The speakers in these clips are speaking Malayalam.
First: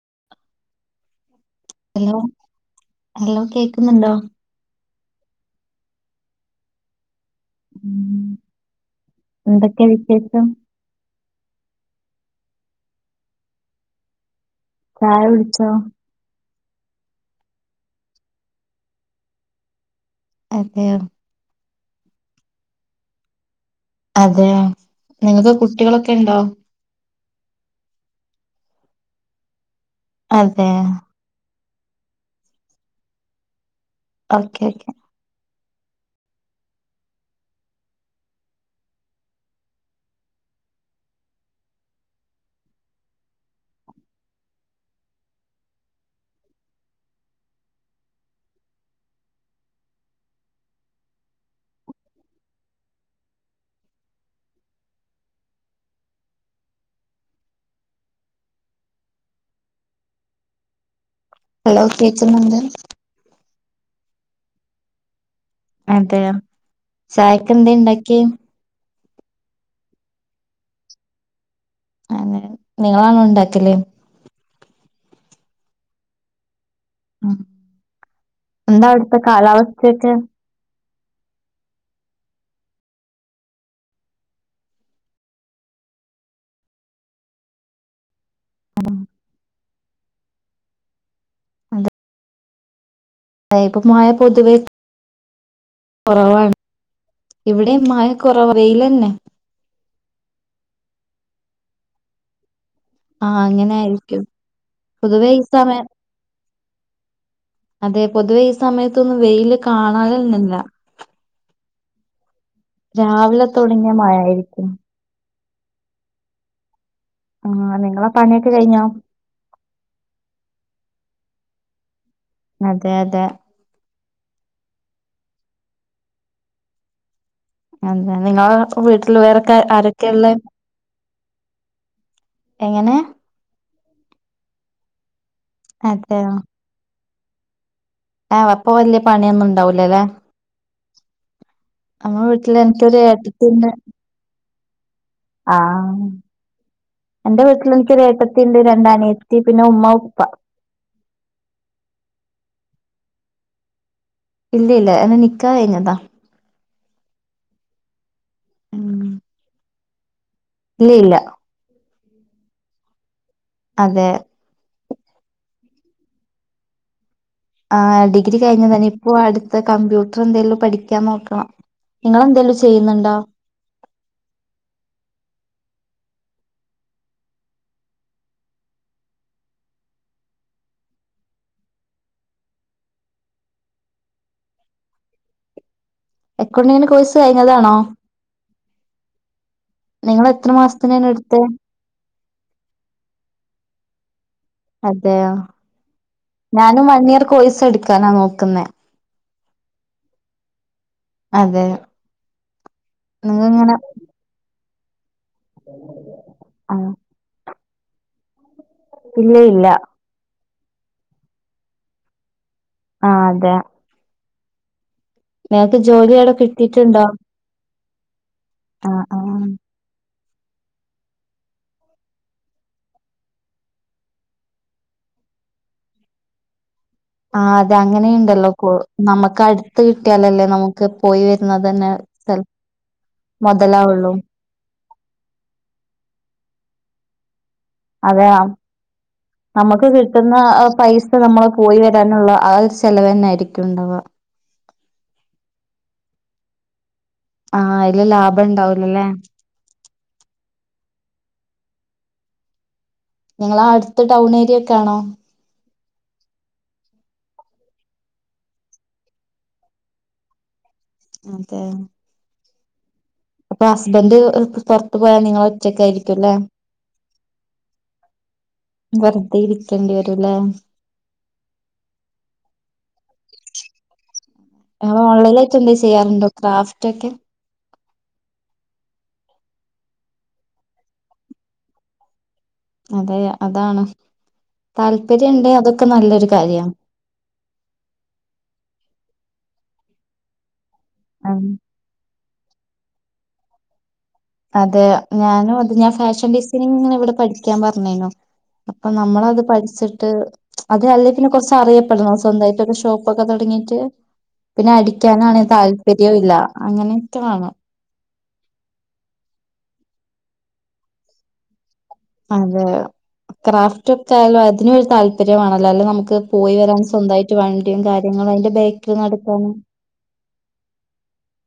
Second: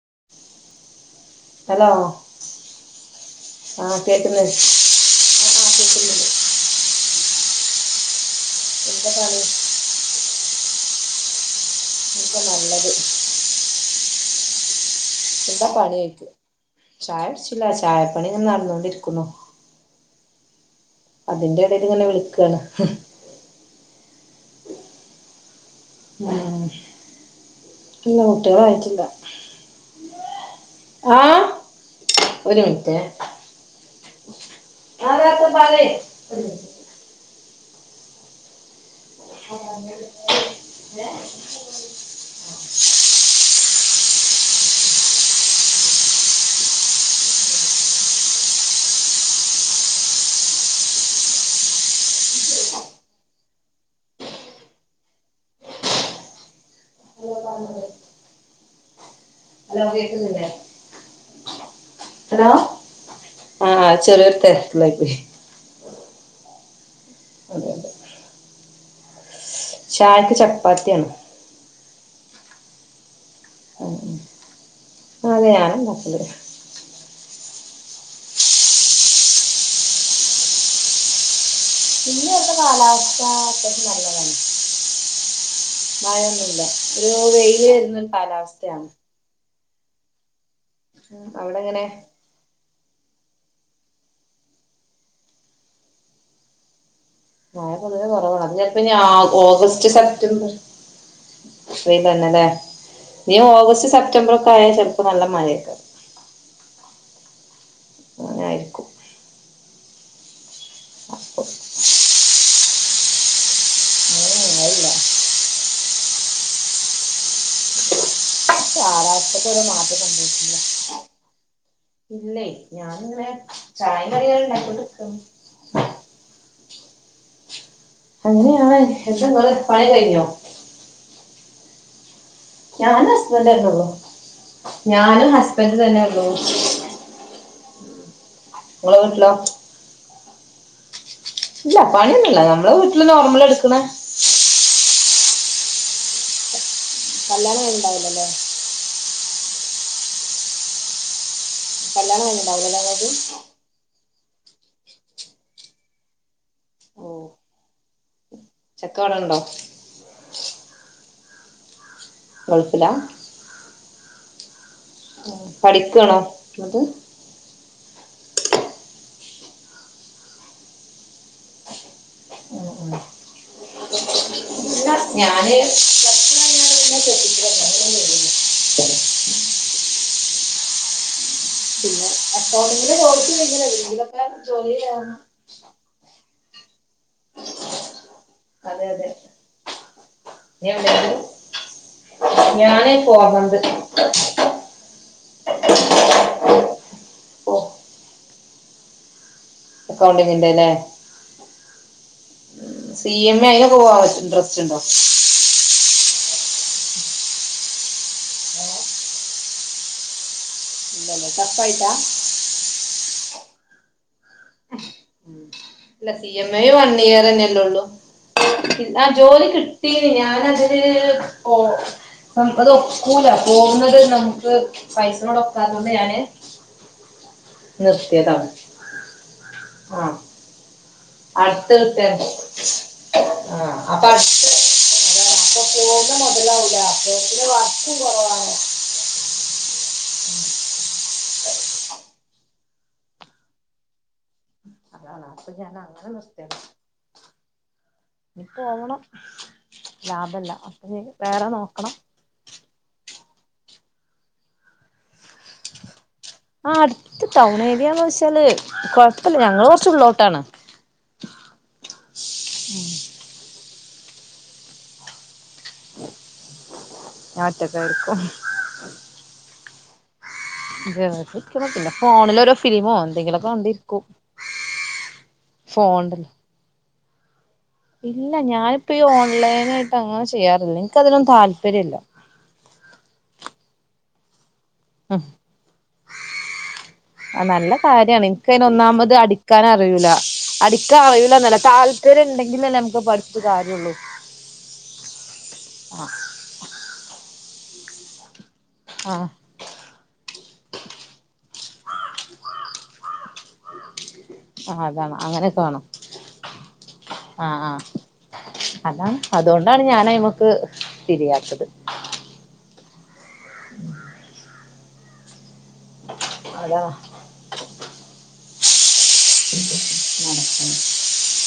[inaudible] ഹലോ ഹലോ ആ കേക്കുന്നുണ്ടോ കേക്കുന്ന് ആ ആ കേക്കുന്നില്ലേ ഉം പണി എന്തൊക്കെയാ വിശേഷം. ഇതാ നല്ലത് ചായ കുടിച്ചോ എന്താ പണി ചോയ്ക്കും ചായ കുടിച്ചില്ല, ചായപ്പണിങ്ങനെ നടന്നോണ്ടിരിക്കുന്നു അതെയോ അതിന്റെടേലിങ്ങനെ വിളിക്കണ്. ഹം അതെയോ. നിങ്ങക്ക് കുട്ടികളൊക്കെ ഇണ്ടോ ഉം ഇല്ല കുട്ടികളായിട്ടില്ല. അതെ ഒര് മിനിറ്റെ ഓക്കെ ക്കെ പറയ് [unintelligible] [inaudible] അലോ കേക്കുന്നില്ലേ ഹലോ ഹലോ കേക്കുന്നുണ്ട് ആഹ് ചെറിയൊരു തെരക്കിലായിപ്പോയി. അതെയോ. ചായക്ക് അതെ എന്ത്‌ ഇണ്ടാക്കിയേ. ചായ്ക്ക് ചപ്പാത്തിയാണ്. ആന്നോ നിങ്ങളാന്നോ ഉണ്ടാക്കല് ഉം അതെ ഞാനെന്നെ ഉണ്ടാക്കല്. ഉ എന്താ അവിടുത്തെ കാലാവസ്ഥയൊക്കെ പിന്നെ ഇവിടെത്ത കാലാവസ്ഥാ നല്ലതന്നെ മഴയൊന്നുല്ല ഒരു വെയില് വരുന്നൊരു കാലാവസ്ഥയാണ്. ഉം, അവിടെങ്ങനെ അതെ ഇപ്പൊ മയ പൊതുവെ കുറവാണ്. മഴ ഇവിടെ പൊതുവെ കുറവ കുറവാണ്. അതിപ്പിന്നെ വെയിലന്നെ ഓഗസ്റ്റ് സെപ്റ്റംബർ. [unintelligible] തന്നെല്ലേ ആഹ് ഇനി അങ്ങനെ ഓഗസ്റ്റ് ആയിരിക്കും സെപ്റ്റംബർ ഒക്കെ ആയാ ചിലപ്പോ നല്ല പൊതുവേ ഈ മഴയൊക്കെ സമയം അതെ പൊതുവെ അങ്ങനെ ഈ ആയിരിക്കും സമയത്തൊന്നും വെയില് കാണാറില്ലല്ലാ. രാവിലെ തുടങ്ങിയ അങ്ങനെ മഴായിരിക്കും. മഴയില്ല ആ നിങ്ങളെ പണിയൊക്കെ കഴിഞ്ഞോ? കാലാവസ്ഥക്ക് ഓരോ മാറ്റം സംഭവിക്കില്ല ഇല്ലേ അതെ അതെ ഞാനിങ്ങനെ ചായ കറികൾ ഉണ്ടാക്കിക്കൊണ്ടിരിക്കുന്നു അതെ നിങ്ങ അങ്ങനെയാണ് വീട്ടിൽ എന്താ നിങ്ങള് വേറൊക്കെ പണി ആരൊക്കെയ കഴിഞ്ഞോ ഉള്ളേ ഞാനും ഹസ്ബൻഡ് തന്നെ ള്ളൂ. ഞാനും ഹസ്ബൻഡ് തന്നെ ള്ളൂ ആഹ് അപ്പൊ വല്യ പണിയൊന്നും ഇണ്ടാവൂലല്ലെ ഇല്ല പണിയൊന്നല്ല നമ്മളെ എനിക്കൊരു വീട്ടില് നോർമൽ ഏട്ടത്തിണ്ട് എടുക്കണ ആ എന്റെ കല്യാണം വീട്ടിൽ എനിക്കൊരു കഴിഞ്ഞിണ്ടാവില്ലല്ലേ ഏട്ടത്തിണ്ട് രണ്ടാനിയത്തി ട്ടീ പിന്നെ ഉ്മ്മ ഉപ്പ കല്യാണം കയ്ഞ്ഞ് ണ്ടാവൂലലലെ ങ്ങൾത ഇല്ല ഇല്ല എന്റെ നിക്കാഹ് കയിഞ്ഞതാ ഓ ഉം ചെക്കനിവിടെണ്ടോ ഇല്ല ഗൾഫില അതെ പഠിക്കണോ ആ ഡിഗ്രി കഴിഞ്ഞ തന്നെ ഇപ്പോ അടുത്ത കമ്പ്യൂട്ടർ എന്തെിലും പഠിക്കാൻ നോക്കണം നിങ്ങെലെന്തേലും ചെയ്യുന്നുണ്ടോ ഉ ഞാൻ പിന്നെ അക്കൗണ്ടിങ് കോഴ്‌സി നോക്കെ ജോലി അക്കൗണ്ട് ങ് ന്റെ കോഴസ് കഴിഞ്ഞതാണോ അതെ അതെ നിങ്ങ ൾ എത്ര മാസത്തിനാണ് എടുത്ത ഞാനേ പോവാന്നണ്ട് അതെയോ ഞാനും വൺ ഇയർ ഓ കോഴ്സ് എടുക്കാനാ നോക്കുന്നേ അക്കൗണ്ടിങ്ങിന്റെ അല്ലേ അതെ സി എം നിങ്ങ എയിെ ഇങ്ങനെ പോവാ ഇൻട്രസ്റ്റ് ഉണ്ടോ ആ ഇല്ല ഇല്ല ഇല്ല ലെ ചടപ്പ് ആയിട്ടാ ആഅതെ ഇല്ല സി അവിടെ എം യും വൺ കിട്ടിയിട്ടുണ്ടോ ഇയർന്നെയല്ലള്ളൂ ആ ജോലി കിട്ടീന് ഞാനതില് പോ അത്ൊക്കൂല പോകുന്നത് നമുക്ക് പൈസയോട്ൊക്കാറണ്ട് ഞാന് ആ അതെ നിർത്തിയതാണ് അങ്ങനെയുണ്ടല്ലോ നമുക്ക് അടുത്ത് ആ കിട്ടിയാലല്ലേ നമുക്ക് പോയി വരുന്നത് അടുത്ത് തന്നെ കിട്ടാണ് സ് ആ അപ്പൊ മുതലാാവുള്ളൂ അടുത്ത് വ അതെയ നമുക്ക് കിട്ടുന്ന പൈസ നമ്മൾ പോയി വരാൻ അവ ചെലവന്നെ ആായിരിക്കുംണ്ടാവുക അതണ അപ്പൊ ഞാൻ അങ്ങനെ നിർത്തയ ആഅതില് ലാഭം ഇണ്ടാവലോല്ലേ ലാഭല്ല അപ്പൊ വേറെ നോക്കണം ങ്ങളാ അടുത്ത ടൗൺ ഏരിയക്കൊണോ ആ അടുത്ത ടൗൺ ഏരിയന്ന് വെച്ചാല് കൊഴപ്പില്ല ഞങ്ങള് കുറച്ചള്ളോട്ടാണ് അതെ ഉം അപ്പൊ ഹസ്ബന്ഡ് പുറത്ത് പോയാൽ നിങ്ങള ഒറ്റക്ക് ആയിരിക്കും അല്ലേ ഞാനൊറ്റക്ക് വെറുതെ ഇരിക്കേണ്ടി വരൂല്ലേ പിന്നെ ഫോണിലഓരോ ഫിലിമോ എന്തെങ്കിലുമൊ ക്കെ കണ്ടിരിക്കും ഓൺൈല ആട്ട്ന്താ ഫോണില് ചെയ്യാറുോ ക്രാഫ്റ്റ് ഇല്ല ഞാനിപ്പോ ഈ ഓൺലൈൻ ആയിട്ട് അങ്ങനെ ചെയ്യാറില്ല എനിക്ക അതിനലന്ന താല്പര്യംല്ല അതെ അതാണ് ഉ താല്പര്യണ്ട് അതൊക്കെ നല്ലൊരു കാര്യാണ് ആ നല്ല കാര്യമാണ് എനക്ക്തിനന് ഒന്നാമത് അടി പിക്കാൻ അറിയൂല അടിക്കാൻ ഉം അറിയൂലന്നല്ല താല്പര്യം ഉണ്ടെങ്കി അല്ലെ നമുക്ക് പഠിച്ച കാര്യള്ളൂ അതെ ഞാനും അത് ഞാൻ ഫാഷൻ ഡിസൈനിങ് ഇങ്ങനെ ഇവിടെ പഠിക്കാൻ പറഞ്ഞനോ അപ്പൊ ആഹ് നമ്മളത് പഠിച്ചിട്ട് അതെ അല്ലേ പിന്നെ കുറച്ച അറിയപ്പെടണം സ്വന്തമായിട്ടൊക്കെ ഷോപ്പ് ഒക്കെ തുടങ്ങിയിട്ട് പിന്നെ ആഹ് അതാണ് അടിക്കാനാണെ അങ്ങനെയൊക്കെ വേണം താല്പര്യവും ഇല്ല അങ്ങനെയൊക്ക വാണ് അല്ലാ അതുകൊണ്ടാണ് ഞാനയി്മക്ക് തിരിയാത്തത് അതെ ക്രാഫ്റ്റ് ഒക്കെ ആയാലും അതിനും ഒരു താല്പര്യമാണല്ലോ അല്ല നമുക്ക് പോയി വരാൻ അതാ സ്വന്തമായിട്ട് വണ്ടിയും കാര്യങ്ങളും അതിന്റെ ബേക്കിൽ നടക്കാൻ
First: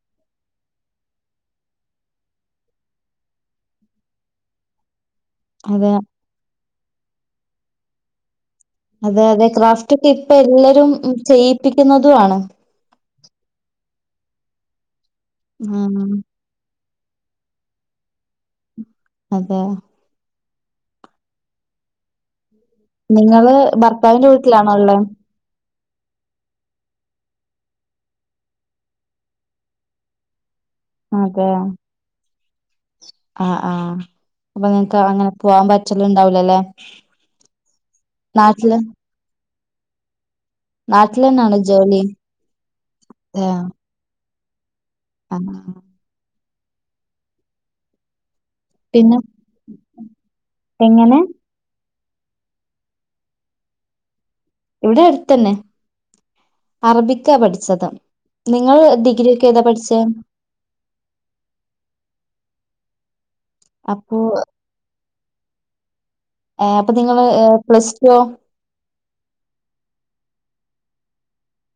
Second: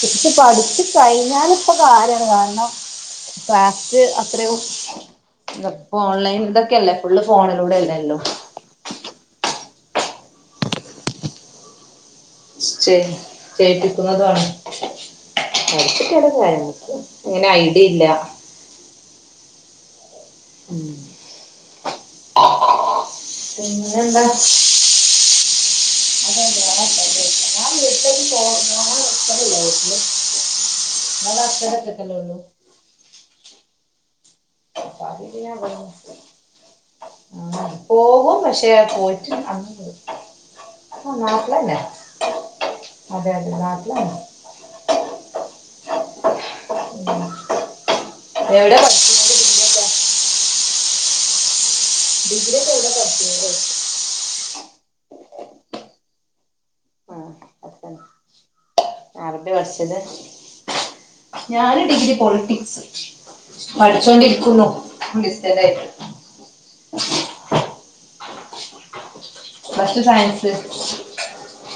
ഇ പഠിച്ച ട്രൈനൻ ഇപ്പൊ കാര്മാണ് കാരണം ഫ്രാസ്റ്റ് അത്രയും അതെ ഇപ്പോ ഓൺലൈൻ ഇതൊക്കെയല്ലേ ഫുള് ഫോണിലൂടെ അല്ലേള്ളൂ അതെ അതെ ക്രാഫ്റ്റ് ഒക്കെ ഇപ്പൊ എല്ലരും ചെയ്യിപ്പിക്കുന്നതും ആണ് ചെയ്യിപ്പിക്കുന്നതാണ് ഉം അരച്ചട്ടല ചായക്ക് അങ്ങനെ ഐഡിയയില്ല അതെ ഉം നിങ്ങള് ഭർത്താവിന്റെ വീട്ടിലാണ ഉള്ളേ അതെ അതെ ആട്ട അതെ ഞാൻ വീട്ടും പോ ഞ ഇത്തല്ല നത് അ്ട കക്കലോള്ളൂ ആഹ ആഹ അപ്പൊ നിങ്ങക്ക് അങ്ങനെ അതിന് ഞാൻ പോവാാൻ പറഞ്ഞു പറ്റല് ഉണ്ടാവലല്ലെ ആ പോകും പക്ഷെ പോറ്റും അന്ന് പോ ആ നാട്ടില് തന്നെയാണോ നാട്ടലന്നെ ജോലി അതെ അതെ നാട്ടലന്നെ ആഹ എവിടെ പഠ പിന്നെ എങ്ങനെ ഡിഗ്രി ഒക്കെ എവിടെ പത്തി കൊ ഇവിടെ അടുത്ത തന്നെ ആ, അറബിക്കാ പഠിച്ചത് അത്രന്നെ. നിങ്ങൾ ഡിഗ്രിക്കെ ആരുടെ പഠിച്ചത് ഞൻ ഡിഗ്രി പളിറ്റിക്സ് അപ്പൊ പഠിച്ചോൊണ്ടിരിക്കുന്നു ഡിസ്ന്റയിട്ട് ഏഹ് അപ്പൊ നിങ്ങള് ഏഹ് പ്ലസ് ഓ ബസ്റ്റ് സയൻസ്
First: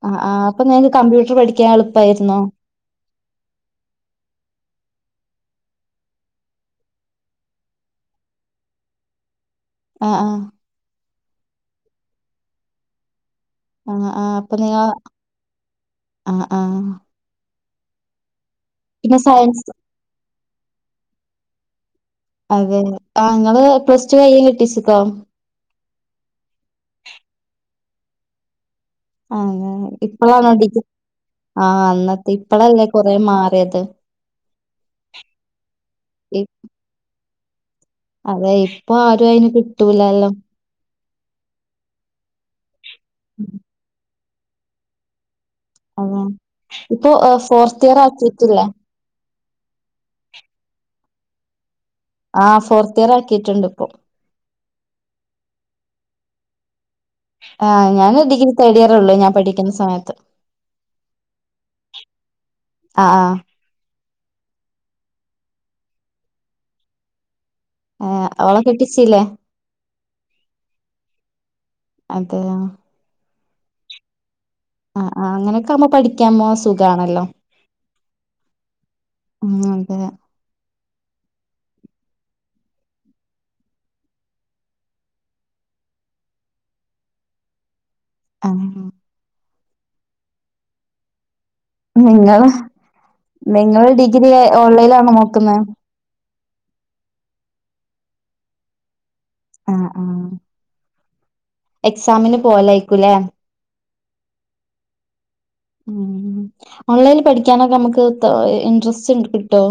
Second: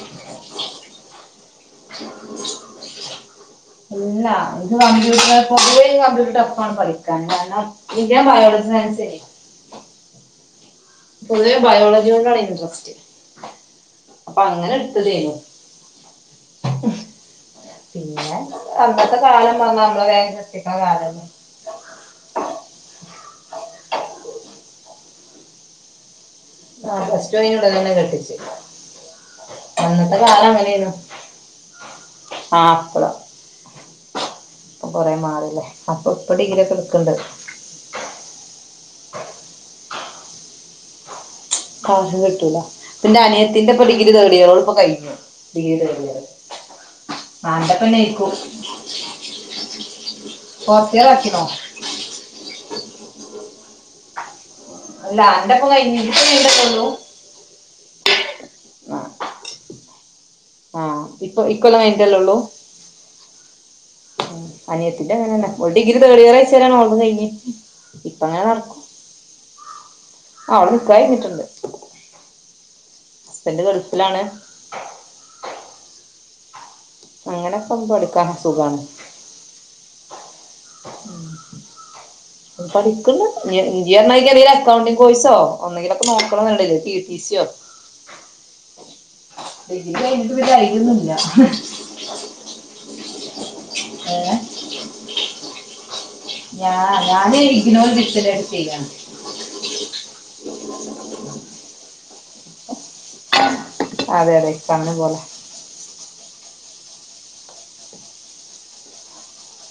ആ ആ അപ്പൊ നിഞക്ക് കമ്പ്യൂട്ടർ പഠിക്കാൻ എളുപ്പായിുന്നോ ഇല്ല ഇത് കമ്പ്യൂട്ടർ പൊതുവ കമ്പ്യൂട്ടർ ടഫ് ആാണ് പഠിക്കാൻ കാരണം ഇ ഞാൻ ബയോളജി ആ ശരി ആഹ ആഹ പൊതുവെ ബയോളജി കൊണ്ടാണ് ഇൻട്രസ്റ്റ് ആഹ ആഹ് അപ്പൊ അങ്ങനെ നിങ്ങ എടുത്തതേനു ആഹ ആഹ പിന്നെ അന്നത്തെ കാലം സയൻസ് വന്ന നമ്മള വേഗ കെട്ടിക്കണ കാല അതെ ആ നിങ്ങള് പ്ലസ് ടു കയ കെട്ടിച്ചിക്കോ ആ പ്ലസ് ടുനൂട തന്നെ കെട്ടിച്ചു അഹ ഇപ്പളാണോണ്ടക്ക് അങ്ങനെയായിരുന്നു ആഹ് അന്നത്തെ ഇപ്പഴല്ലേ കൊറ മാറിയത് കൊറെ മാടല്ലേ അപ്പൊ ഇ ഇപ്പടി ഇങ്ങല കടുക്കണ്ടത് അതെ ഇപ്പൊ ആരും അയിന് കിട്ടൂലല്ലോ കാശും കിട്ടൂല പിന്നെ അനിയത്തിന്റെപ്പൊ ഡിഗ്രി തേർഡിയറാ ഇപ്പ കഴഞ്ഞു വീട് അതെ ഇപ്പൊ ഫോർത്ത് ആണ്ടപ്പന്നെ ഇയർ ഇയിക്കൂ ആക്കിയിട്ടില്ലേ? ഫോർത്തിയർ ആക്കിനോ ആ ഫോർത്ത് ഇയർ ആക്കിട്ടുണ്ട് ഇപ്പൊ അല്ല എന്റെപ്പൊ കൈഞ്ഞ് ഇപ്പ നീണ്ടപ്പള്ളു ആ ഞാൻ ഡിഗ്രി തേർഡ് ഇയർള്ളൂ ഞാൻ പഠിക്കുന്ന സമയത്ത് ആഹ് ഇപ്പൊ ഇക്കല്ല വന്തല്ലേള്ളൂ ആഹ് ആഹ് ഉം അനിയത്തിന്റെ അങ്ങനെന്നെ ഡിഗ്രി തേളിയറാഴ്ച്ച വര ഓലതും കഴിഞ്ഞ് ആ അവളെ കെട്ടിച്ചല്ലേ ആ അവടെ നിക്കാഹ് കഴിഞ്ഞിട്ടുണ്ട് അതെയോ ഹസ്ബന്റ് ഗൾഫിലാണ് ആ ആ അങ്ങനെക്കെ ആമ്പോ പഠിക്കാമോ സുഖാണല്ലോ അങ്ങനെക്ക എടുക്കാൻ അസുഖാണ് ഉം അതെ ഉം പഠിക്കുന്നു ഇ ഇതേ മാതിരി എന്തെങ്കിലും അക്കൗണ്ടി കോഴസോ ഒന്നെലൊക്കെ നോക്കണ പി ടി വിശ്യ അങ്ങ് ഡിഗ്രി കഴിഞ്ഞിട്ട് വല്യ ഐഡിയ ഒന്നില്ല നിങ്ങൾ ഡിഗ്രി ഏഹ് ഓൺലൈൻ ലാണ് നോക്കുന്നെ ഞ ഞാന് ഇഗ്നോർ ദിസ എടു ചെയ്യാണ് ആ ആ എക്സാമിന് പോലായിക്കൂലെ അതെ അതെ കണ്ണ് പോലെ ഉം ഓൺലൈനിൽ പഠിക്കാനൊക്കെ നമുക്ക് ഇൻട്രസ്റ്റ് കിട്ടോ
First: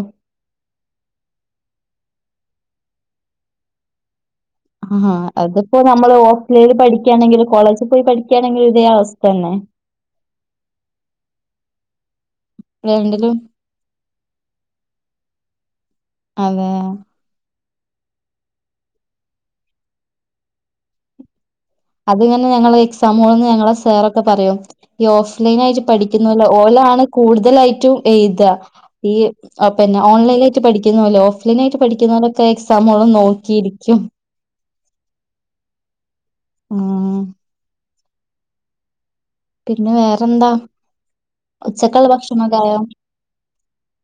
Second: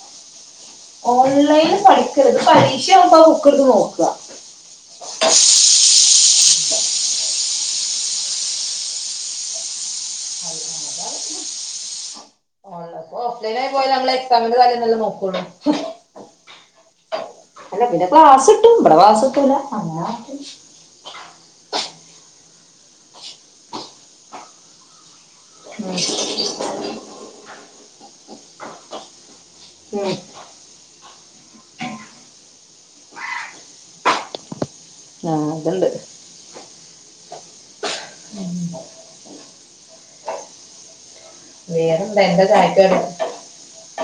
ഓൺലൈന് പഠിക്കരുത് പരീക്ഷ ആവുമ്പോ ബുക്ക് എടുത്ത് നോക്കുക ആ അതിപ്പോ നമ്മള് ൽ പഠിക്കയാണെങ്കിൽ കോളേജിൽ പോയി പഠിക്കാണെങ്കിലും ഇതേ അവസ്ഥ തന്നെ രണ്ടിലും ഓഫ്ലൈനായി പോയ ഞമ്മെ എക്സാമിന്റെ തലേന്നെ നോക്കുള്ളൂ അതെ അല്ല പിന്നെ ക്ലാസ് ഇട്ടും ഇവിടെ ക്ലാസ്സല്ല അങ്ങനെ അതിങ്ങനെ ഞങ്ങള് എക്സാ മോൾന്ന് ഞങ്ങളെ സാറൊക്കെ പറയും ഈ ഓഫ് ലൈനായിട്ട് പഠിക്കുന്നല്ല ഓലാണ് കൂടുതലായിട്ടും ഇത ഈ ആ പിന്നെ ഉം ഓൺലൈൻ ആയിട്ട് പഠിക്കുന്നെ ഓഫ് ലൈൻ ആയിട്ട് പഠിക്കുന്നവരൊക്കെ എക്സാമോളം നോക്കിയിരിക്കും ആ അത്ണ്ട് ആ പിന്നെ വേറെന്താ ഉച്ചക്ക് വേറെന്താ എന്താ ഭക്ഷണം ക്ക് ആയോ ചായക്ക് കടി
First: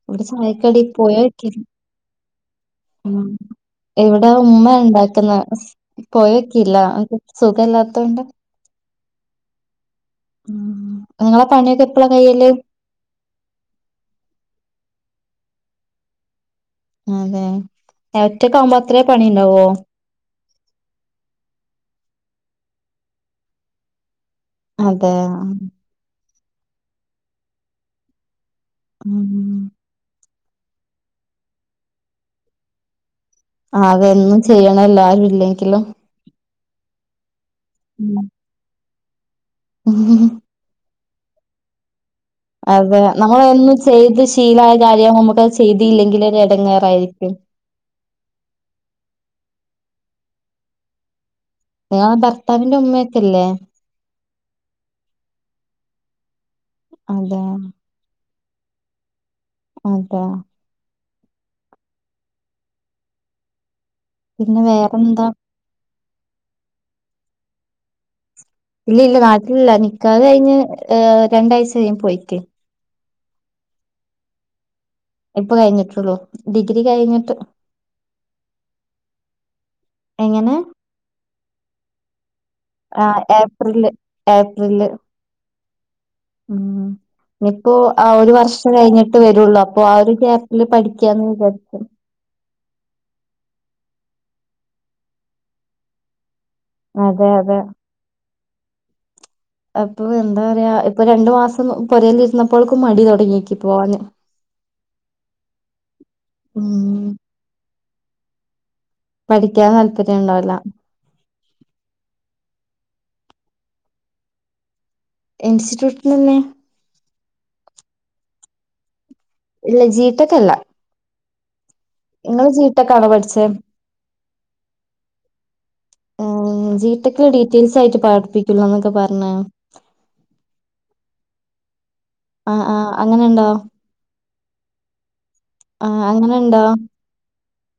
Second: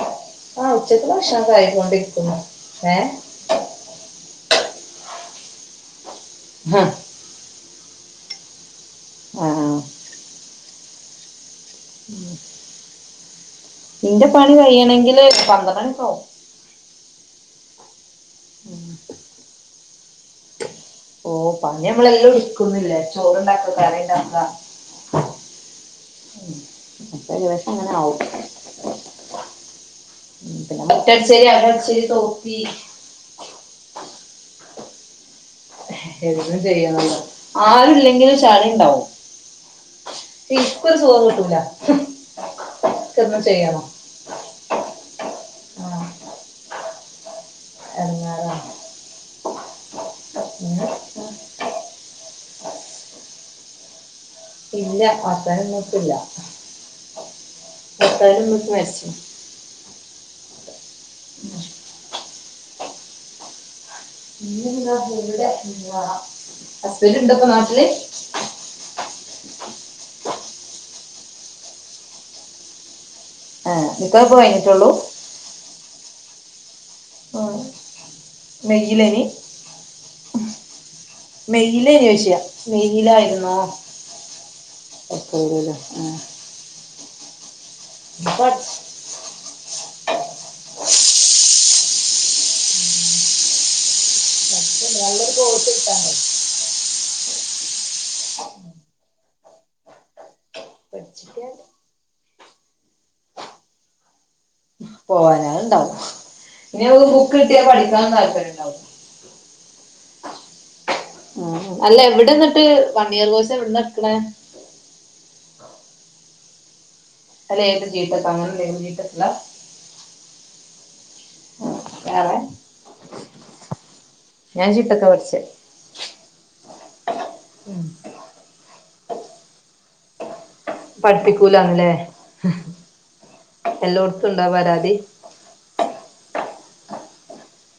ഇവിടെ ആഹ് സഹായിക്കടി ഉച്ചക്ക് പോയൂക്കി ഭക്ഷണൊക്കെ ആയിക്കൊണ്ടിരിക്കുന്നു ഏഹ് ഉം എവിടൊ ഉമ്മ ഉണ്ടാക്കുന്ന പോയൊക്കെല്ല ആഹ് സുഖല്ലാത്ത കൊണ്ട് ആ ആ ഉം നിങ്ങളെ പണിയൊക്കെ എപ്പഴാ കയല് നിന്റെ പണി കയ്യണെങ്കില് പന്ത്രണ്ടണിക്കവും അതെ ഒറ്റക്ക് ആവുമ്പോ അത്രേ പണി ഉണ്ടാവോ ഓ പഞ്ഞി നമ്മളെല്ലാം വിടുക്കുന്നില്ല ചോറ് ഉണ്ടാക്ക കറി ഉണ്ടാ അതെ ഉം ചില ദിവസം അങ്ങനെ ആവും ഉം ഉം ഉം പിന്നെ മറ്റടച്ചരി അകടച്ചരി തോത്തി അതന്നും ചെയ്യണം എല്ലാരും ഇല്ല എന്നും ചെയ്യണല്ലോ ആരുല്ലെങ്കിലും ചളി ഉണ്ടാവും ഉ ഇന്ക് സുഖം കിട്ടൂല അതെ എനിക്കൊന്നും നമ്മള് എന്നും ചെയ്യണം ചെയ്ത് ശീലായ കാര്യം നമുക്ക് ചെയ്തിയില്ലെങ്കിൽ ഇടങ്ങാറായിരിക്കും എന്നാല നിങ്ങളെ ഭർത്താവിറെ ഉമ്മയൊകൊയില്ലേ ഇല്ല അസനംന്നോട്ടില്ല അതെ അര നക്ക മരിച്ച [unintelligible] അതെ [inaudible] പിന്നെ വേറെന്താ വിടെ അസ്ബന്റ് ഇണ്ടപ്പൊ നാട്ടില് ഇല്ല ഇല്ല നാട്ടിലില്ല നിക്കാഹ് കഴിഞ്ഞ് രണ്ടാഴ്ച കഴിഞ് പോയിക്ക്ണ് ആഹ ഇപ്പ പോയിട്ടുള്ളൂ ഇപ്പൊ കഴിഞ്ഞിട്ടുള്ളു ഡിഗ്രി കഴിഞ്ഞിട്ട് വഗിലേനി എങ്ങനെ മെയില ചോയ്ച്ച മെയില് ആഹ് ആയിുന്നോ ഏപ്രില് ഏപ്രില് ആ ഇനിപ്പോൊ ആ ഒരു വർഷം കഴിഞ്ഞിട്ട് വരുള്ളു അപ്പൊ ആ ഒരു ക്യാപ്പില് പഠിക്കാന്ന് വിചാരിച്ചു [unintelligible] അതെ അതെ അപ്പൊ എന്താ പറയാ ഇപ്പൊ രണ്ടു പഠിച്ചിട്ട് മാസം പോരേൽരുന്നപ്പോൾ മടി തുടങ്ങിയക്ക് പോവാാന് [inaudible] പോവാനണ്ടാവും ഇനി ഉം ബുക്ക് കിട്ടിയാ പഠിക്കൻ താല്പര്യം ഇണ്ടാവുല്ല ഉണ്ടോല്ല ഉ അല്ല എവിടെന്നിട്ട് വൺ ഇയർ കോഴ്സ് എവിടെന്ന്ട്ക്കണ ഇൻസ്റ്റിറ്റ്യൂട്ടിൽ തന്നെ അല്ല ഏത് ജീടെക് അങ്ങനെല്ല ജീടെക് ഇല്ല ജീടെക് അല്ല വേറെ ഇങ്ങള് ജീട്ടൊക്കണോ പഠിച്ചേ ഞാൻ ചിട്ടക്ക പഠിച്ചേ ജിടെക്കില ഡീറ്റെയിൽസ് ആയിട്ട് പഠപ്പിക്കുള്ളൂ എന്നൊക്കെ പറ പിന്നെ പഠിപ്പിക്കൂലന്നല്ലേ ആ ആഹ അങ്ങനെണ്ടോ എല്ലോടത്തും ഉണ്ടാ പരാതി ആ അങ്ങന ഉണ്ടാ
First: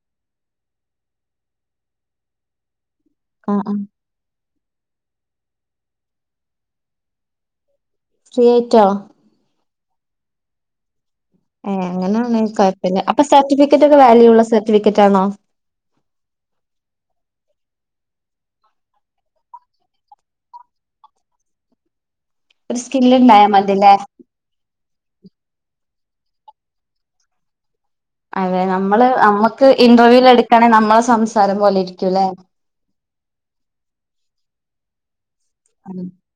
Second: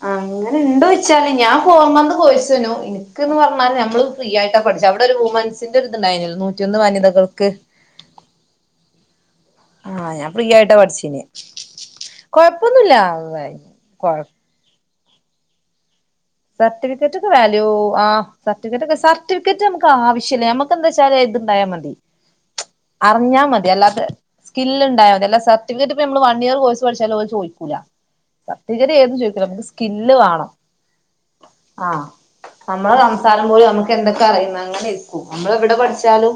ആ അങ്ങനെ ഉണ്ട് വെച്ചാല് ഞാൻ പോർമന്ന് കോഴ്സനു എനക്ക്ന്ന് ആഹ് പറഞ്ഞാല് ആഹ് നമ്മള് ഫ്രീ ആയി പഠിച്ചു അവിടെ ഒരു വുമൺസിന്റെ ഒരി തുണ്ടായിനല്ലെ നൂറ്റൊന്ന് വനിതകൾക്ക് ഫ്രിയേറ്റോ ആഹ് ഞാൻ ഫ്രീ ആയിട്ടാ പഠിച്ചീക്ന് ഏ അങ്ങനെയാണ് കുഴപ്പില്ല അപ്പൊ സർട്ടിഫിക്കറ്റ് ഒക്കെ വാല്യൂള്ള സർട്ടിഫിക്കറ്റ് ആണോ സർട്ടിഫിക്കറ്റ് ഒക്കെ വാല്യൂ ആ സർട്ടിഫിക്കറ്റ് ഒക്കെ സർട്ടിഫിക്കറ്റ് നമുക്ക് ആവശ്യല്ല നമ്മുക്ക് എന്താ വച്ചാ ണ്ട മതി ഒരു സ്കില്ല് അറിഞ്ഞാൽ ഉണ്ടായാൽ മതി മതില്ലേ അല്ലാതെ സ്ക്കിൽ ഉണ്ടായൽ ല്ല സർട്ടിഫിക്കറ്റ് ഇ നമ്മ വൺ ഇയർ കോഴ്സ് പഠിച്ചാലും അവ ചോയ്ക്കും അതെ സർട്ടിഫിക്കേറ്റ് നമ്മള് ഏതും ചോദിക്കില്ല നമുക്ക് നമ്മുക്ക് സ്കില്ല് ഇന്റർവ്യൂല് വേണം എടുക്കാണെ നമ്മളെ സംസാരം പോലെ ആഹ ഇരിക്കൂല്ലേ നമ്മള സംസാരം പോലും നമുക്ക് എന്തൊക്കെ അറിയുന്ന അങ്ങനെ നമ്മള് എവിടെ ഉം പഠിച്ചാലും